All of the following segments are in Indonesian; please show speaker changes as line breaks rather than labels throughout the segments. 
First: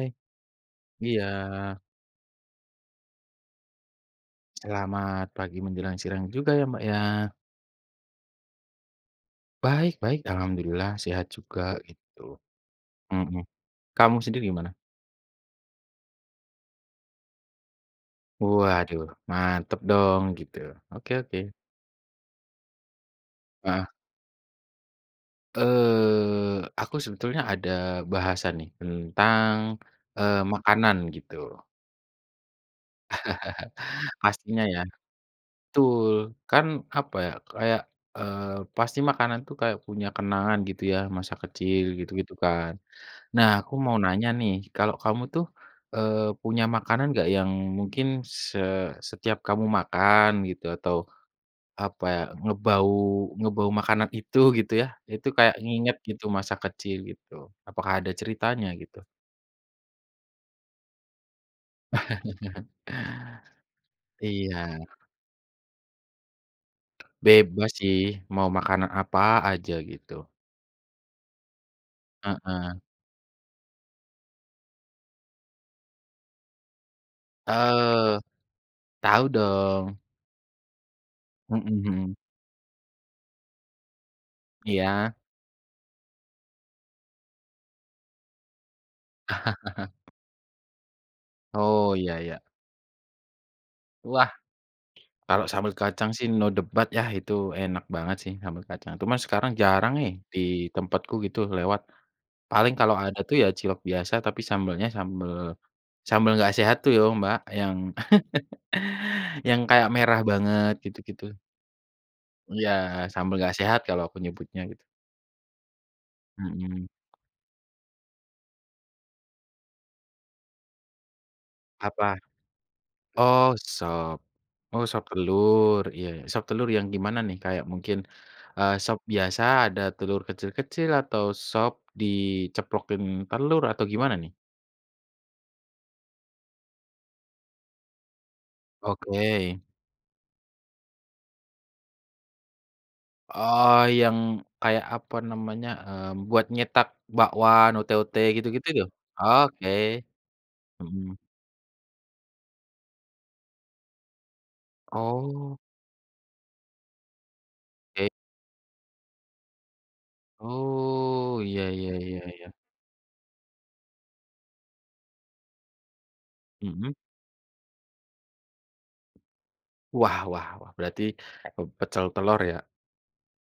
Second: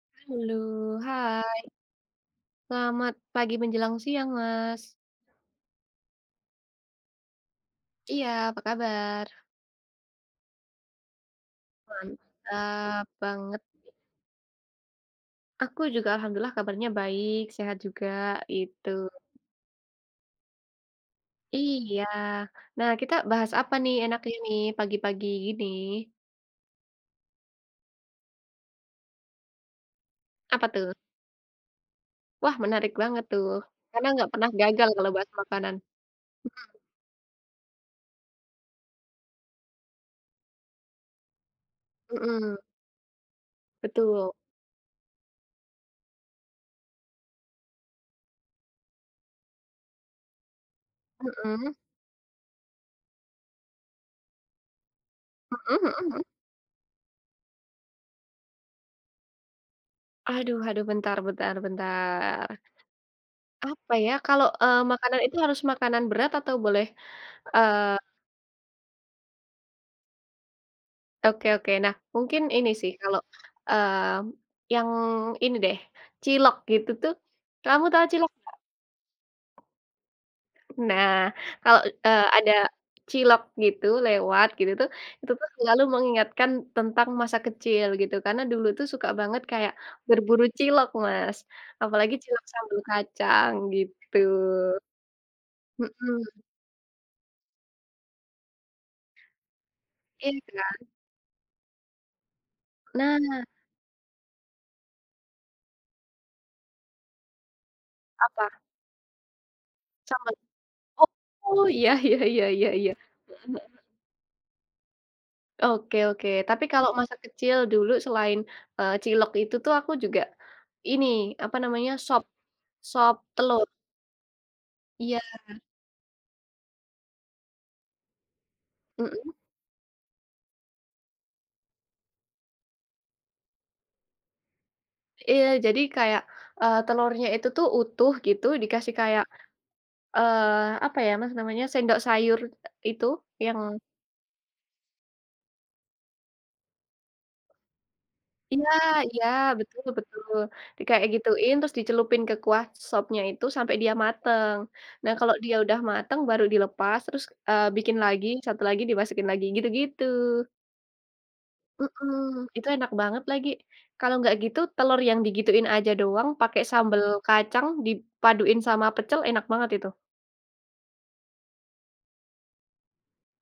Eh.
Halo,
Iya.
hai! Selamat pagi menjelang siang, Mas.
Selamat pagi menjelang sirang juga ya, Mbak, ya.
Iya, apa kabar?
Baik, baik, alhamdulillah sehat juga, gitu.
Mantap,
Mhm.
banget.
Kamu sendiri gimana?
Aku juga, alhamdulillah kabarnya baik, sehat juga, itu.
Waduh, mantap dong, gitu. Oke oke.
Iya. Nah, kita bahas apa
Heeh.
nih enaknya nih, pagi-pagi gini?
Eee, aku sebetulnya ada bahasan nih tentang, eee,
Apa tuh?
makanan, gitu.
Wah, menarik banget tuh, karena nggak pernah
Pastinya, ya.
gagal kalau bahas makanan.
Betul, kan,
Mhm.
apa ya, kayak, eee, pasti makanan tuh kayak punya kenangan, gitu ya, masa kecil gitu-gitu,
Mhm.
kan. Nah, aku mau nanya
Betul.
nih, kalau kamu tuh, eee, punya makanan nggak, yang mungkin se setiap kamu makan gitu atau,
Mhm.
apa ya, ngebau ngebau makanan itu, gitu ya, itu kayak
Mhm
nginget
mhm mhm.
gitu, masa kecil, gitu? Apakah ada ceritanya, gitu?
Aduh aduh, bentar bentar bentar. Apa ya, kalau,
Iya.
eee, makanan itu harus makanan berat atau boleh,
Bebas sih,
eee
mau makanan apa aja, gitu.
Oke oke. Nah, mungkin ini
Heeh.
sih, kalau, eee, yang ini deh, cilok gitu tuh, kamu tahu
Eee,
cilok enggak?
tau dong.
Nah,
Mhm
kalau, e
mhm.
ada cilok gitu lewat, gitu tuh,
Iya.
itu tuh selalu mengingatkan tentang masa kecil, gitu. Karena dulu itu suka banget kayak berburu cilok, Mas.
Oh,
Apalagi
iya iya.
cilok sambal kacang, gitu.
Wah, kalau sambal
Mhm.
kacang sih, no debat ya, itu enak banget sih sambel kacang. Cuman sekarang jarang nih,
Iya,
di
kan?
tempatku gitu lewat. Paling kalau ada tuh
Nah.
ya cilok biasa, tapi sambelnya sambel sambel enggak sehat tuh yo, Mbak, yang
Apa?
yang kayak merah
Sambel.
banget, gitu-gitu.
Oh, iya iya iya iya
Iya,
iya.
sambal
Heeh
enggak
heeh.
sehat kalau aku nyebutnya, gitu.
Oke oke. Tapi
Mhm.
kalau masa kecil dulu selain, eee, cilok itu tuh, aku juga ini, apa namanya,
Apa?
sop, sop
Oh,
telur.
sop. Oh, sop
Iya.
telur, iya. Sop telur yang gimana nih? Kayak mungkin, eee, sop
Mhm.
biasa ada telur kecil-kecil, atau sop diceplokin telur, atau gimana, nih?
Iya, jadi kayak, eee, telurnya itu tuh utuh gitu, dikasih kayak,
Oke.
eee, apa ya Mas namanya, sendok sayur itu yang
Oh, yang kayak apa namanya, eee, buat nyetak bakwan, ote-ote gitu-gitu
Iya
yo?
iya,
Oke.
betul betul. Dikayak
Hmm.
gituin terus dicelupin ke kuah sopnya itu sampai dia matang. Nah kalau dia
Oh.
udah matang, baru dilepas, terus, eee, bikin
Oke.
lagi, 1 lagi dimasukin lagi, gitu-gitu.
Oh, iya iya iya
Mhm,
iya.
itu enak banget lagi. Kalau enggak gitu, telur yang digituin aja doang, pakai
Hmm.
sambal kacang, dipaduin sama pecel, enak banget itu.
Wah wah wah, berarti, eee, pecel telur ya?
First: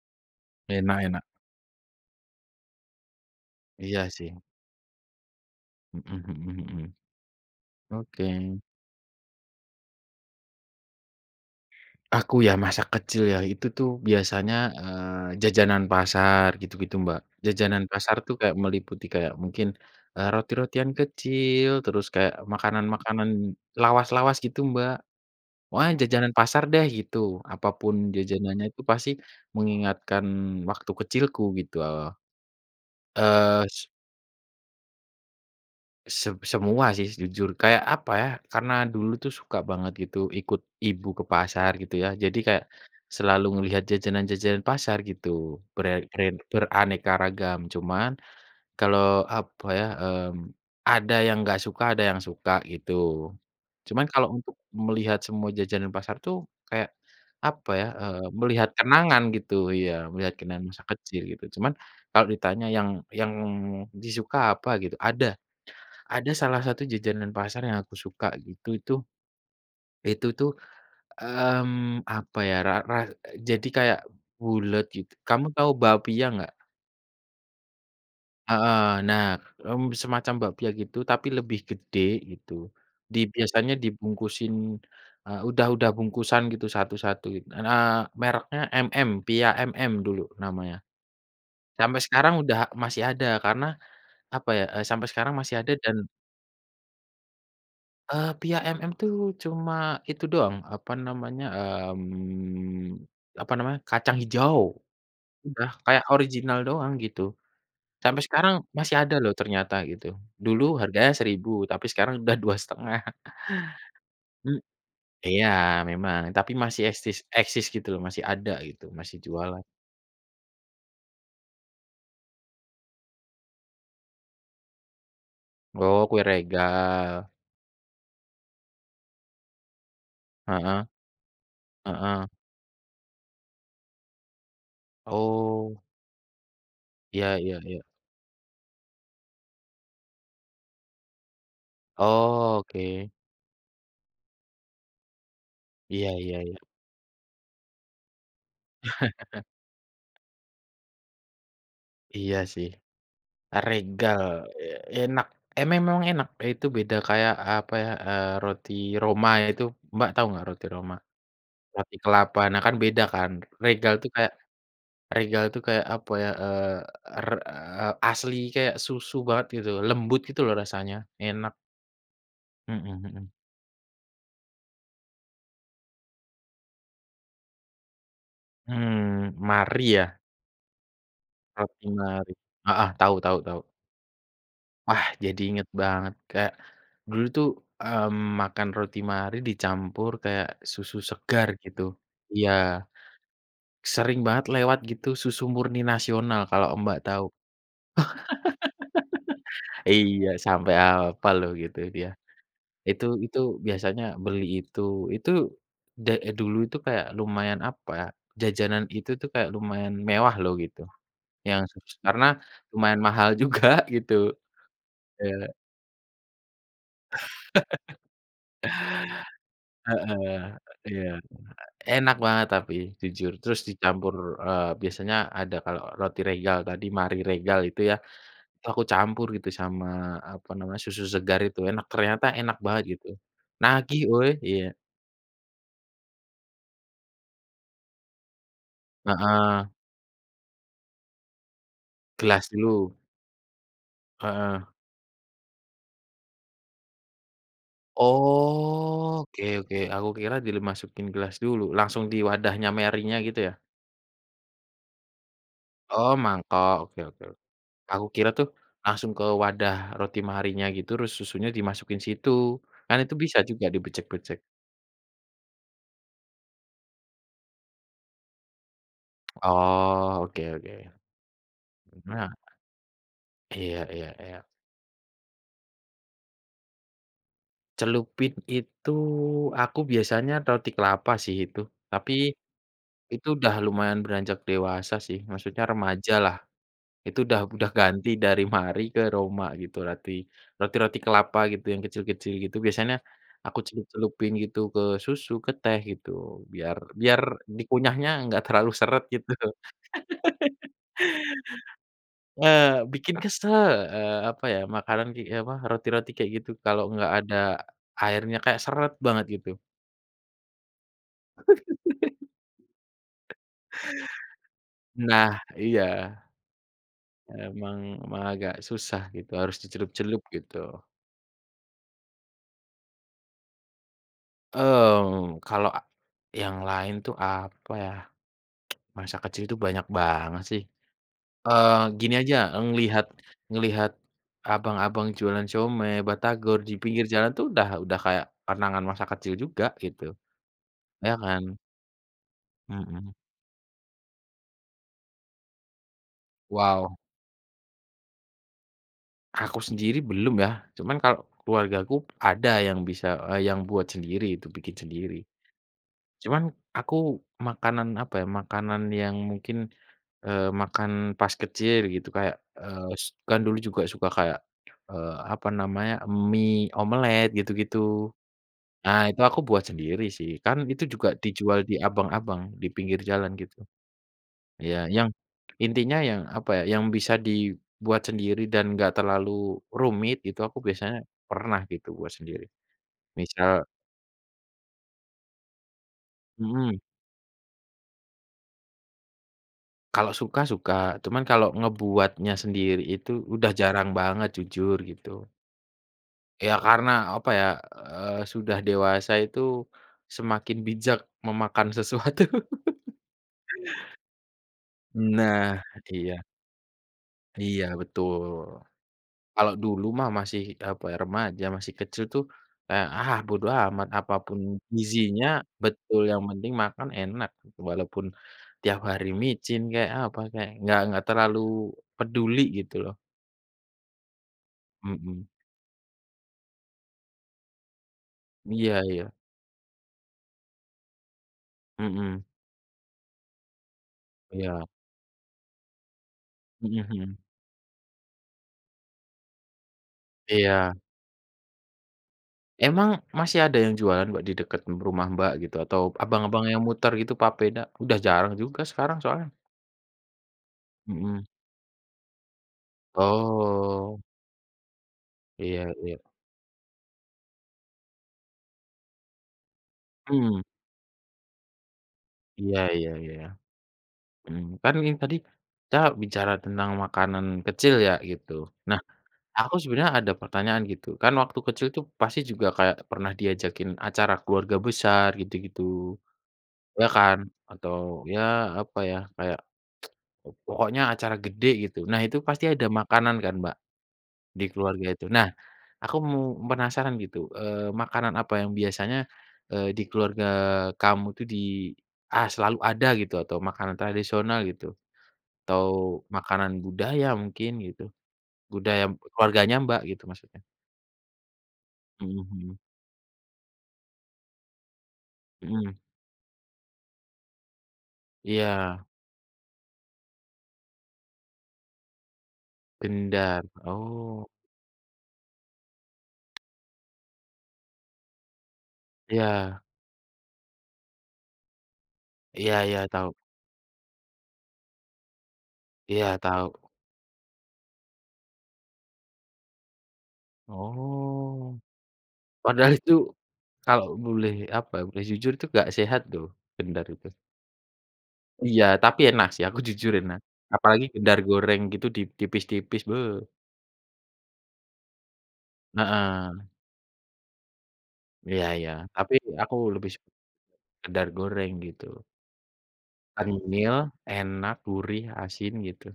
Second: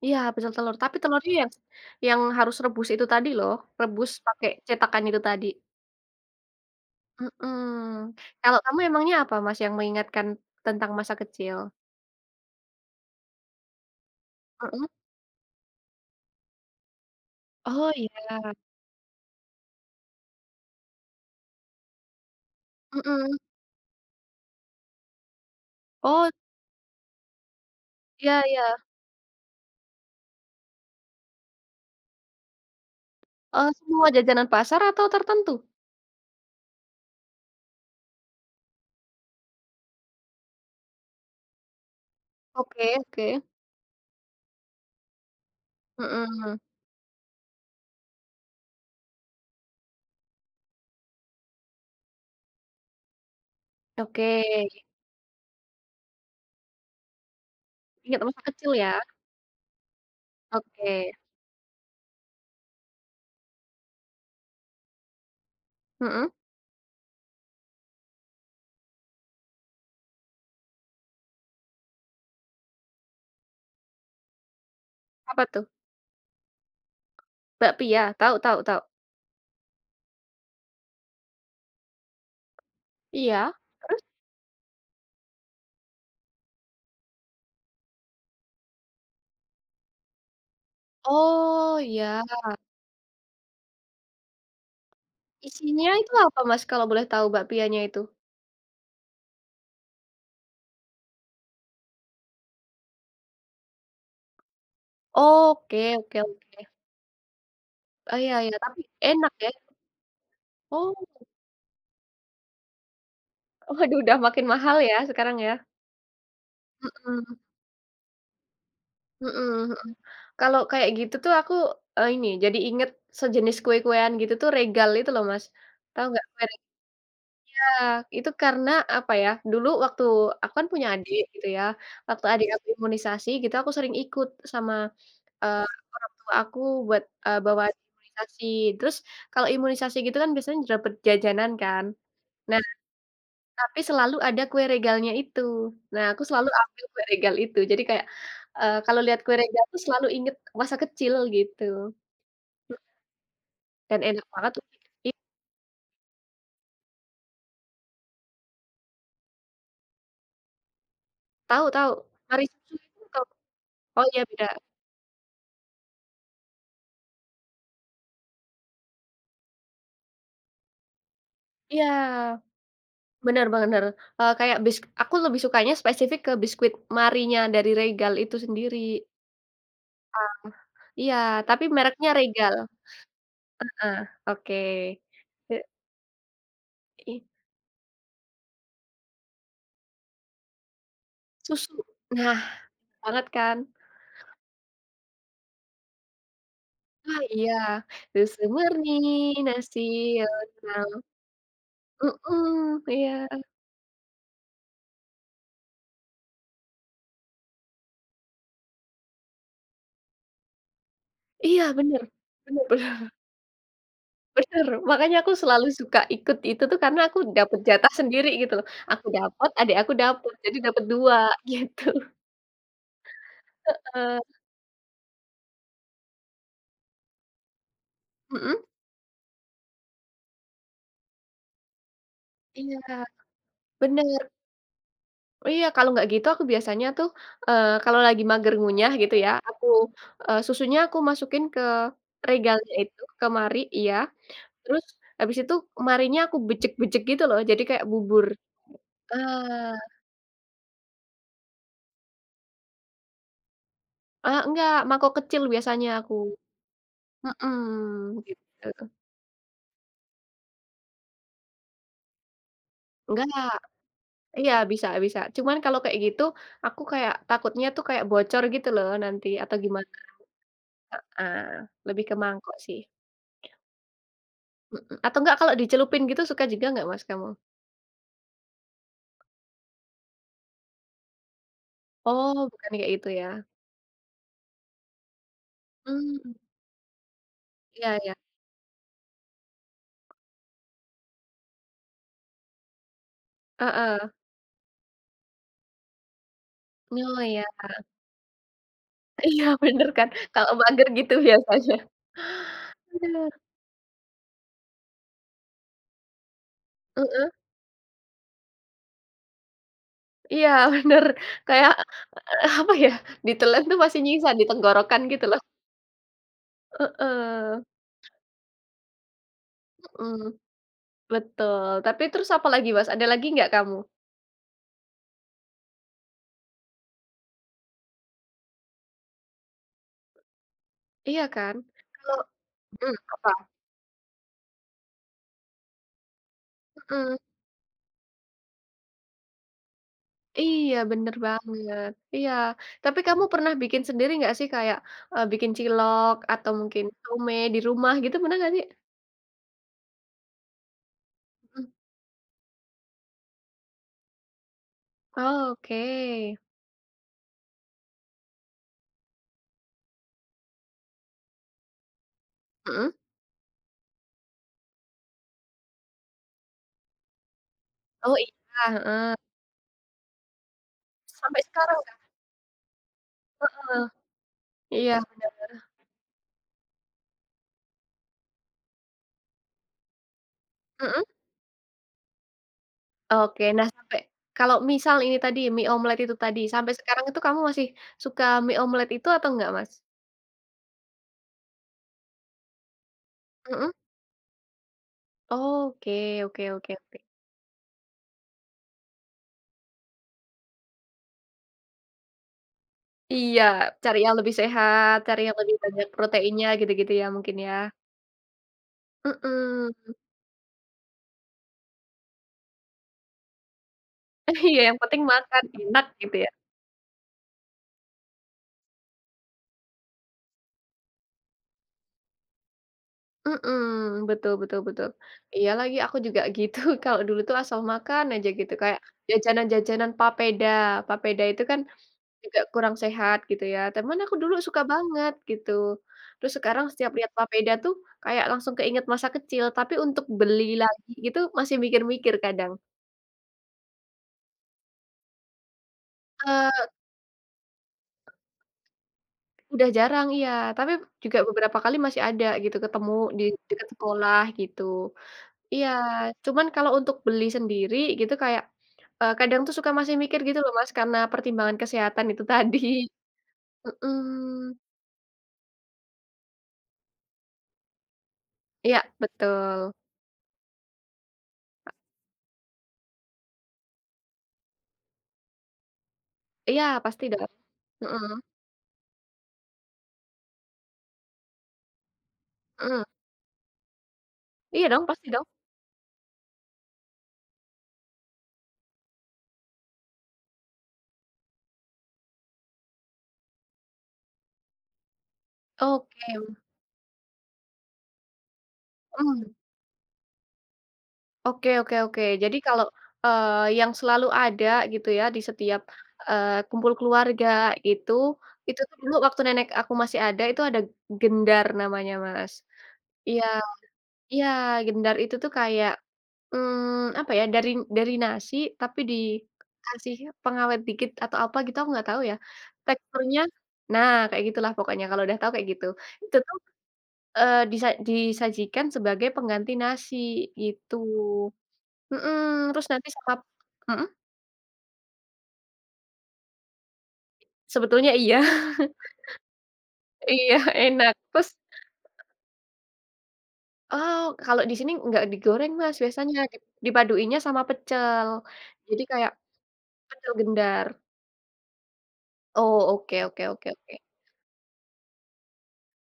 Iya, pecel telur. Tapi
Enak enak.
telurnya yang yang harus rebus itu tadi loh.
Iya
Rebus
sih.
pakai cetakan itu tadi.
Hmm hmm hmm.
Mmm.
Oke.
Kalau kamu emangnya apa Mas, yang mengingatkan tentang masa kecil?
Aku ya masa kecil ya, itu tuh biasanya,
Mhm.
eee, jajanan pasar gitu-gitu, Mbak. Jajanan
Oh,
pasar tuh
iya.
kayak meliputi kayak mungkin, eee, roti-rotian kecil, terus kayak makanan-makanan
Mmm.
lawas-lawas gitu Mbak. Wah,
Oh
jajanan pasar deh, gitu. Apa pun
Iya
jajanannya
iya.
itu pasti mengingatkan waktu kecilku gitu oh. Eee,
Eee,
s
semua jajanan pasar atau tertentu?
Se semua sih, jujur, kayak, apa ya, karena dulu tuh suka banget gitu ikut ibu ke pasar gitu ya, jadi kayak
Oke oke.
selalu ngelihat jajanan-jajanan pasar gitu, ber a ren
Mhm.
beraneka ragam, cuman kalau, apa ya, mmm, ada yang enggak suka, ada yang suka, gitu. Cuman kalau
Oke.
untuk melihat semua jajanan pasar tuh kayak, apa ya,
Inget
eee,
masa
melihat
kecil, ya.
kenangan gitu ya, melihat kenangan masa
Oke.
kecil, gitu. Cuman kalau ditanya yang yang disuka apa gitu, ada.
Mhm.
Ada salah satu jajanan pasar yang aku suka gitu, itu. Itu tuh, mmm, apa ya, ra ra jadi kayak bulet gitu.
Apa,
Kamu
tuh?
tahu bakpia enggak?
Bakpia? Tahu tahu
Heeh.
tahu.
Nah, mmm, semacam bakpia gitu, tapi lebih gede, gitu. Di
Iya.
biasanya
Terus?
dibungkusin, eee, udah udah bungkusan gitu satu-satu. Eee, mereknya MM, Pia MM dulu namanya.
Oh,
Sampai
iya.
sekarang udah masih ada, karena apa ya, eee, sampai sekarang masih ada
Isinya
dan
itu apa, Mas, kalau boleh tahu bakpianya itu?
Eee, Pia MM tuh cuma itu doang, apa namanya, mmm, apa namanya, kacang hijau. Udah,
Oke
kayak
oke
original
oke.
doang, gitu.
Oh,
Sampai
iya
sekarang
iya, tapi
masih ada
enak,
loh
ya?
ternyata, gitu. Dulu
Oh.
harganya Rp1.000, tapi sekarang udah Rp2.500.
Waduh, udah makin
Hm
mahal ya, sekarang
iya,
ya.
memang, tapi masih esis
Mhm.
eksis gitu loh, masih ada gitu, masih
Mhm,
jualan.
mhm. Kalau kayak gitu tuh aku e ini, jadi ingat sejenis kue-kuean gitu tuh, Regal itu loh, Mas.
Oh,
Tahu
kue
nggak, merk
Regal.
iya, itu karena, apa ya, dulu waktu aku kan
Heeh.
punya adik gitu, ya. Waktu
Heeh.
adik aku imunisasi gitu, aku sering ikut sama, eee,
Oh.
orang tua aku buat,
Iya
eee,
iya
bawa
iya.
imunisasi. Terus kalau imunisasi gitu kan, biasanya dapat jajanan kan. Nah,
Oke.
tapi selalu ada kue Regalnya itu. Nah,
Iya
aku
iya
selalu
iya.
ambil kue Regal itu. Jadi kayak, eee, kalau lihat kue Regal tuh selalu ingat masa kecil, gitu.
Iya, sih.
Mh Dan
Regal,
enak banget tu
eee,
i
enak, e memang enak, itu beda kayak, apa ya, eee, roti Roma ya itu Mbak tahu enggak roti Roma?
Tahu tahu.
Roti kelapa,
Marie
nah, kan
Susu
beda
itu tahu.
kan. Regal
Oh
tuh
iya,
kayak,
beda.
Regal tuh kayak, apa ya, eee, er eee, asli kayak susu banget gitu, lembut gitu loh rasanya, enak.
Iya.
Mhm mhm.
Benar, benar. Eee, kayak bis aku lebih sukanya spesifik ke biskuit Marienya dari Regal itu sendiri.
Mmm, Marie, ya?
Ah, iya, tapi
Roti
mereknya
Marie.
Regal.
Heeh, tahu tahu tahu.
Heeh, oke.
Wah, jadi
E
inget banget, kayak
I
dulu tuh, mmm, makan roti Marie dicampur kayak susu segar,
Susu.
gitu.
Nah,
Iya.
banget kan?
Sering banget lewat gitu, susu murni Nasional kalau Mbak
Ah,
tau.
iya, Susu Murni
Iya, sampai
Nasional.
apal loh gitu, dia.
Mhm,
Itu
iya.
itu biasanya beli itu. Itu da eh, dulu itu kayak lumayan, apa ya, jajanan itu tuh kayak lumayan mewah loh, gitu. Yang
Iya,
susu,
bener.
karena
Bener
lumayan
bener.
mahal juga, gitu.
Benar, makanya aku
Eee
selalu suka ikut itu tuh, karena aku dapat jatah sendiri gitu, loh. Aku dapat, adik aku dapat,
Heeh,
jadi dapat
iya.
2, gitu.
Enak banget tapi, jujur. Terus dicampur,
Heeh.
eee, biasanya ada kalau roti Regal tadi, Marie Regal itu ya,
Mhm.
itu aku campur gitu sama, apa namanya, susu segar itu, enak, ternyata enak
Iya.
banget gitu. Nagih
Benar.
woy, iya.
Iya, kalau enggak gitu aku biasanya tuh, eee, kalau lagi mager ngunyah gitu ya, aku,
Heeh.
eee, susunya aku masukin ke
Gelas
regalnya
dulu.
itu, ke Marie iya.
Heeh.
Terus habis itu Marienya aku bejek-bejek gitu loh, jadi kayak bubur.
Oke oke,
Ah.
aku kira dimasukin gelas dulu, langsung di wadahnya Marienya gitu ya?
Eee, enggak, mangkok kecil biasanya
Oh,
aku.
mangkok, oke
Mhm,
oke-oke. Aku kira tuh
gitu.
langsung ke wadah roti Marienya gitu terus susunya dimasukin situ. Kan itu bisa
Enggak,
juga dibejek-bejek.
iya, bisa bisa. Cuman kalau kayak gitu, aku kayak takutnya itu kayak bocor gitu loh nanti atau gimana.
Oh, oke oke.
Heeh, lebih ke
Nah
mangkok sih.
iya iya iya.
Mhm atau nggak, kalau dicelupin gitu suka juga nggak, Mas, kamu?
Celupin itu, aku biasanya roti kelapa sih itu. Tapi
Oh, bukan kayak gitu
itu
ya.
udah lumayan beranjak dewasa sih, maksudnya remajalah.
Mmm.
Itu udah udah
Iya
ganti
iya.
dari Marie ke Roma gitu, roti, roti-roti kelapa gitu yang kecil-kecil gitu. Biasanya aku
Heeh.
celup-celupin gitu ke susu, ke teh gitu. Biar
Oh,
biar
iya.
dikunyahnya enggak terlalu seret gitu.
Iya, bener kan? Kalau mager gitu biasanya.
Eee, bikin
Aduh.
kesel, eee, apa ya, makanan gi e apa roti-roti kayak gitu kalau nggak
Mhm.
ada airnya, kayak seret banget gitu.
Iya bener. Kayak, eee, apa ya, ditelan tuh masih nyisa di tenggorokan gitu
Nah
loh.
iya.
Heeh.
Emang emang agak susah gitu harus dicelup-celup
Mhm,
gitu.
betul. Tapi terus apa lagi Mas, ada lagi enggak kamu?
Mmm, kalau e yang lain itu apa ya? Masa kecil itu banyak banget sih,
Iya kan?
eee, gini
Kalau
aja
mhm,
ngelihat-
apa?
ngelihat, abang-abang jualan siomay, batagor di pinggir
Mhm.
jalan tuh udah udah kayak kenangan masa kecil juga gitu,
Iya
ya
bener
kan?
banget. Iya, tapi
Mhm.
kamu pernah bikin sendiri enggak sih kayak, eee, bikin cilok atau mungkin
Wow.
siomay di rumah gitu, pernah enggak sih?
Aku sendiri belum ya, cuman kalau
Mhm.
keluargaku ada yang bisa, eee, yang buat sendiri itu, bikin sendiri.
Oh, oke.
Cuman aku makanan, apa ya, makanan yang mungkin, eee, makan pas kecil gitu kayak, eee,
Mhm.
s kan dulu juga suka kayak, eee, apa namanya, mie, omelet gitu-gitu,
Oh iya,
nah
heeh.
itu aku buat sendiri sih, kan itu juga
Sampai
dijual di
sekarang kah?
abang-abang di pinggir jalan gitu.
Heeh,
Iya,
iya
yang
bener bener.
intinya yang, apa ya, yang bisa dibuat sendiri dan gak terlalu rumit itu aku biasanya
Mhm.
pernah gitu buat sendiri,
Oke.
misal
Nah, sampai kalau misal ini tadi mie omelet itu tadi, sampai
Mhm.
sekarang itu kamu masih, suka mie omelet itu atau enggak, Mas?
Kalau suka suka, cuman kalau ngebuatnya sendiri itu udah
Mhm.
jarang banget, jujur gitu.
Oke oke
Ya
oke
karena,
oke.
apa ya, eee, sudah dewasa itu, semakin bijak memakan sesuatu.
Iya, cari yang lebih sehat, cari yang lebih
Nah,
banyak
iya.
proteinnya, gitu-gitu ya mungkin ya.
Iya, betul. Kalau dulu
Mhm.
mah masih, apa ya, remaja masih kecil tuh kayak, ah, bodo amat, apa pun
Iya yang penting
gizinya
makan, enak,
betul,
gitu
yang
ya.
penting makan enak gitu. Walaupun tiap hari micin kek, apa kek, enggak enggak terlalu peduli gitu loh.
Mhm, betul betul betul.
Mhm.
Iya lagi aku juga gitu, kalau dulu itu asal makan aja gitu. Kayak
Iya iya.
jajanan-jajanan papeda. Papeda itu kan
Mhm.
juga kurang sehat gitu ya, teman aku dulu suka
Iya.
banget gitu. Terus sekarang
Mhm
setiap lihat
mhm.
papeda tuh kayak langsung keingat masa kecil, tapi untuk beli
Iya.
lagi gitu masih mikir-mikir kadang.
Emang masih ada yang jualan Mbak di deket m rumah Mbak gitu, atau abang-abang yang
Eee
muter gitu papeda? Udah jarang juga sekarang soalnya.
Udah jarang, iya, tapi juga
Mhm.
beberapa kali masih ada gitu, ketemu di dekat
Oh.
sekolah, gitu. Iya,
Iya iya.
cuman kalau untuk beli sendiri gitu kayak, eee, kadang tuh suka masih mikir gitu
Hmm.
loh Mas karena pertimbangan kesehatan itu
Iya
tadi.
iya iya. Mmm,
Mhm.
kan ini tadi kita bicara tentang makanan kecil ya, gitu. Nah,
Iya,
aku
betul.
sebenarnya ada pertanyaan gitu, kan waktu kecil
A
itu pasti juga kayak pernah diajakin acara keluarga besar gitu-gitu,
Iya,
ya
pasti da
kan? Atau
heeh.
ya apa ya, kayak po pokoknya acara gede gitu. Nah itu pasti ada
Heeh.
makanan kan Mbak di
Iya dong,
keluarga itu.
pasti dong.
Nah, aku mu penasaran gitu, eee, makanan apa yang biasanya, eee, di keluarga kamu itu di "ah, selalu ada" gitu, atau makanan tradisional gitu, atau
Oke oh.
makanan budaya mungkin gitu? Budaya m
Hmm.
keluarganya Mbak gitu maksudnya.
Oke oke oke.
Mhm
Jadi
mhm.
kalau, eee, yang selalu ada, gitu ya, di setiap,
Mhm.
eee, kumpul keluarga itu, itu tuh
Iya.
dulu waktu nenek aku masih ada, itu ada gendar namanya Mas. Iya.
Gendar.
Iya!
Oh.
Gendar itu tuh kayak, mmm, apa ya, dari n dari nasi, tapi
Iya.
dikasih pengawet dikit, atau apa gitu. Aku enggak tahu ya.
Iya iya, tau.
Teksturnya nah, kayak gitu lah pokoknya, kalau udah tahu kayak gitu. Itu
Iya,
tuh,
tau.
eee, disa disajikan sebagai pengganti nasi, gitu.
Oh.
Heeh, terus
Padahal
nanti
itu,
sekap mhm?
kalau boleh, apa ya, boleh jujur, itu enggak sehat loh, gendar itu.
Sebetulnya iya.
Iya, tapi enak sih. Aku jujur, enak.
Iya,
Apalagi
enak,
gendar
terus
goreng, gitu, di tipis-tipis, be!
Oh, kalau di sini enggak digoreng Mas, biasanya. Dip
Heeh.
dipaduinnya sama pecel.
Iya iya.
Jadi kayak
Tapi aku lebih su
pecel gendar.
gendar goreng, gitu.
Oh, oke oke oke oke.
Kenyil, enak, gurih, asin, gitu.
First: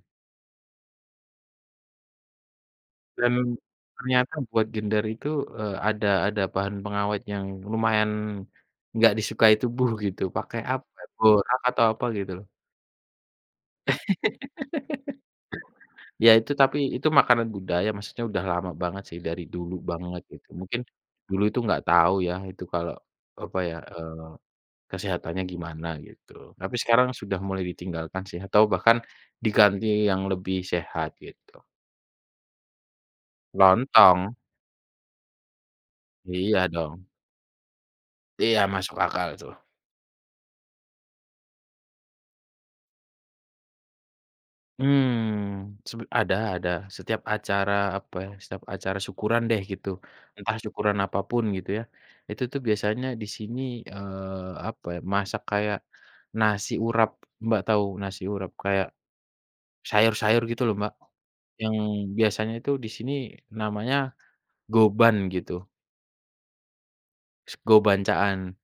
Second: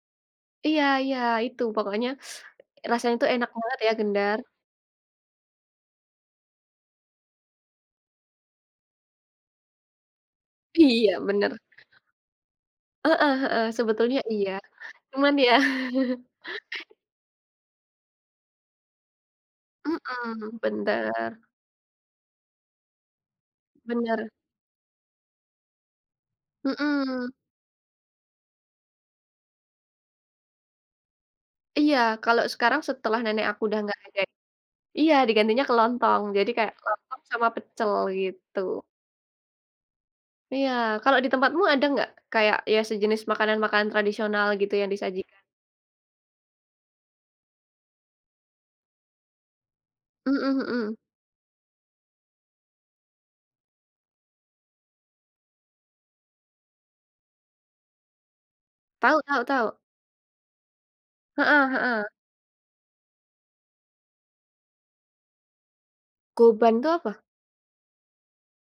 Iya iya. Itu pokoknya, rasanya itu
Dan,
enak banget ya
ternyata
gendar.
buat gendar itu, eee, ada ada bahan pengawet yang lumayan enggak disukai tubuh, gitu. Pake apa,
Iya, benar.
borak atau apa, gitu loh.
Heeh heeh. Sebetulnya iya, cuman ya
Ya, itu tapi itu makanan budaya. Maksudnya udah lama banget, sih, dari dulu banget, gitu.
Mhm,
Mungkin,
bender.
dulu itu enggak tahu ya itu kalau, apa ya, eee,
Benar.
kesehatannya gimana, gitu. Tapi sekarang
Mhm.
sudah mulai ditinggalkan sih, atau bahkan diganti yang lebih sehat, gitu.
Iya. Kalau sekarang setelah nenek aku sudah enggak ada
Lontong?
iya, digantinya ke lontong, jadi
Iya
kayak
dong.
lontong sama pecel gitu.
Iya, masuk akal itu.
Iya, kalau di tempatmu ada enggak kayak ya sejenis makanan-makanan tradisional gitu yang disajikan?
Mmm, sep ada ada, setiap acara, apa ya, setiap acara syukuran deh gitu. Entah
Hmm hmm.
syukuran apa pun gitu ya. Itu tuh biasanya di sini, eee, apa ya, masak kayak nasi urap, Mbak tahu nasi urap? Kayak
Tahu tahu tahu.
sayur-sayur gitu loh Mbak.
Heeh
Yang
heeh.
biasanya itu di sini namanya goban gitu.
Goban itu apa?
Sego bancaan.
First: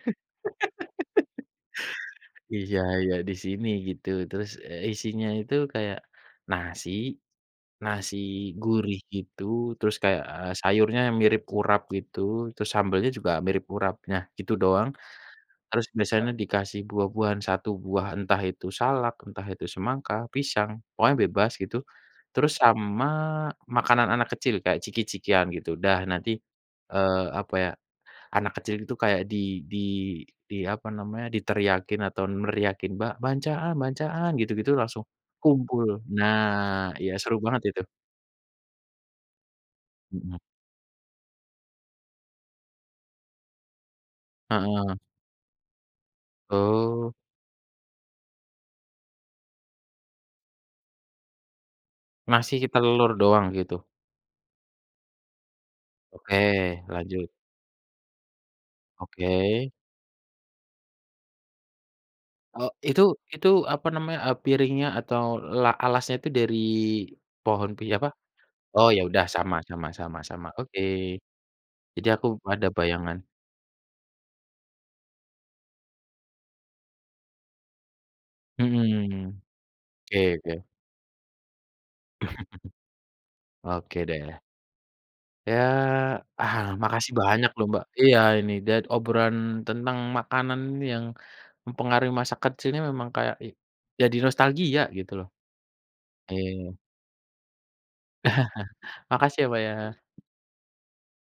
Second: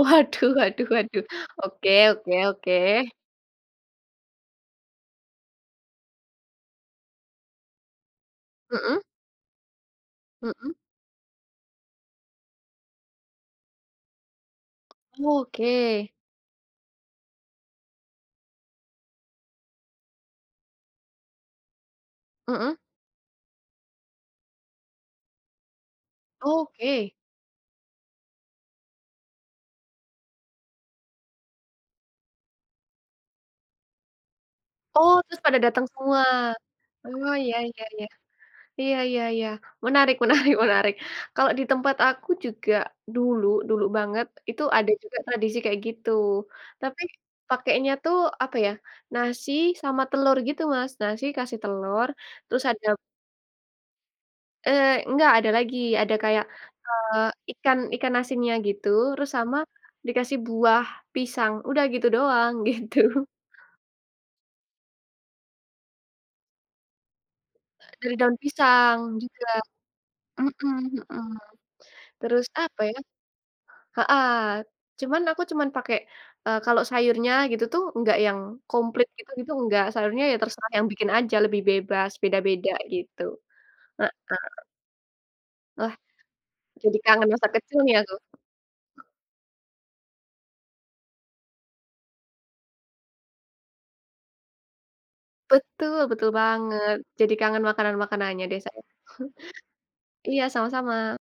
Waduh waduh waduh, oke oke oke.
Iya iya, di sini gitu. Terus, eee, isinya itu kayak nasi, nasi gurih
Hmm?
gitu, terus kayak, eee,
Hmm?
sayurnya mirip urap gitu, terus sambelnya juga mirip urap. Nah, gitu doang.
Oh,
Terus
oke.
biasanya dikasih buah-buahan, satu buah, entah itu salak, entah itu semangka, pisang, pokoknya bebas gitu. Terus
Hmm?
sama makanan anak kecil kayak ciki-cikian gitu. Dah nanti,
Oke.
eee, apa ya, anak kecil itu kayak di di di apa namanya, diteriakin atau neriakin, "Bancaan bancaan!" gitu-gitu langsung
Oh, terus pada
kumpul.
datang semua.
Nah ya
Oh
seru
iya
banget
iya
itu.
iya. Iya iya iya, menarik
Hmm.
menarik menarik. Kalau di tempat aku juga dulu dulu banget, itu ada
Heeh.
juga tradisi kayak gitu. Tapi
Oh.
pakainya tuh, apa ya, nasi sama telur gitu, Mas. Nasi kasih telur, terus
Ngasih
adap
telur doang, gitu?
Eee, enggak ada lagi, ada
Oke,
kayak, eee,
lanjut.
ikan ikan asinnya gitu, terus sama
Oke.
dikasih buah, pisang, udah gitu doang,
Oh,
gitu.
itu itu, apa namanya, eee, piringnya atau la alasnya itu dari pohon pi
E
apa
dari daun
oh
pisang
ya udah,
juga.
sama sama sama sama.
Hmm
Oke.
hmm.
Jadi aku b
Terus
ada
apa ya
bayangan.
heeh, cuman aku cuman pakai, eee, kalau sayurnya gitu tuh enggak yang komplit
Mhm.
gitu-gitu enggak, sayurnya ya
Oke oke.
terserah yang bikin aja lebih bebas, beda-beda gitu.
Oke
Heeh.
deh. Ya,
Wah,
ah
jadi
makasih
kangen masa
banyak loh,
kecil
Mbak.
nih aku.
Iya ini dan obrolan tentang makanan yang mempengaruhi masa kecilnya memang kayak e jadi nostalgia gitu loh.
Betul, betul
Iya.
banget. Jadi kangen makanan-makanannya deh saya.
Makasih ya Mbak ya.
Iya, sama-sama.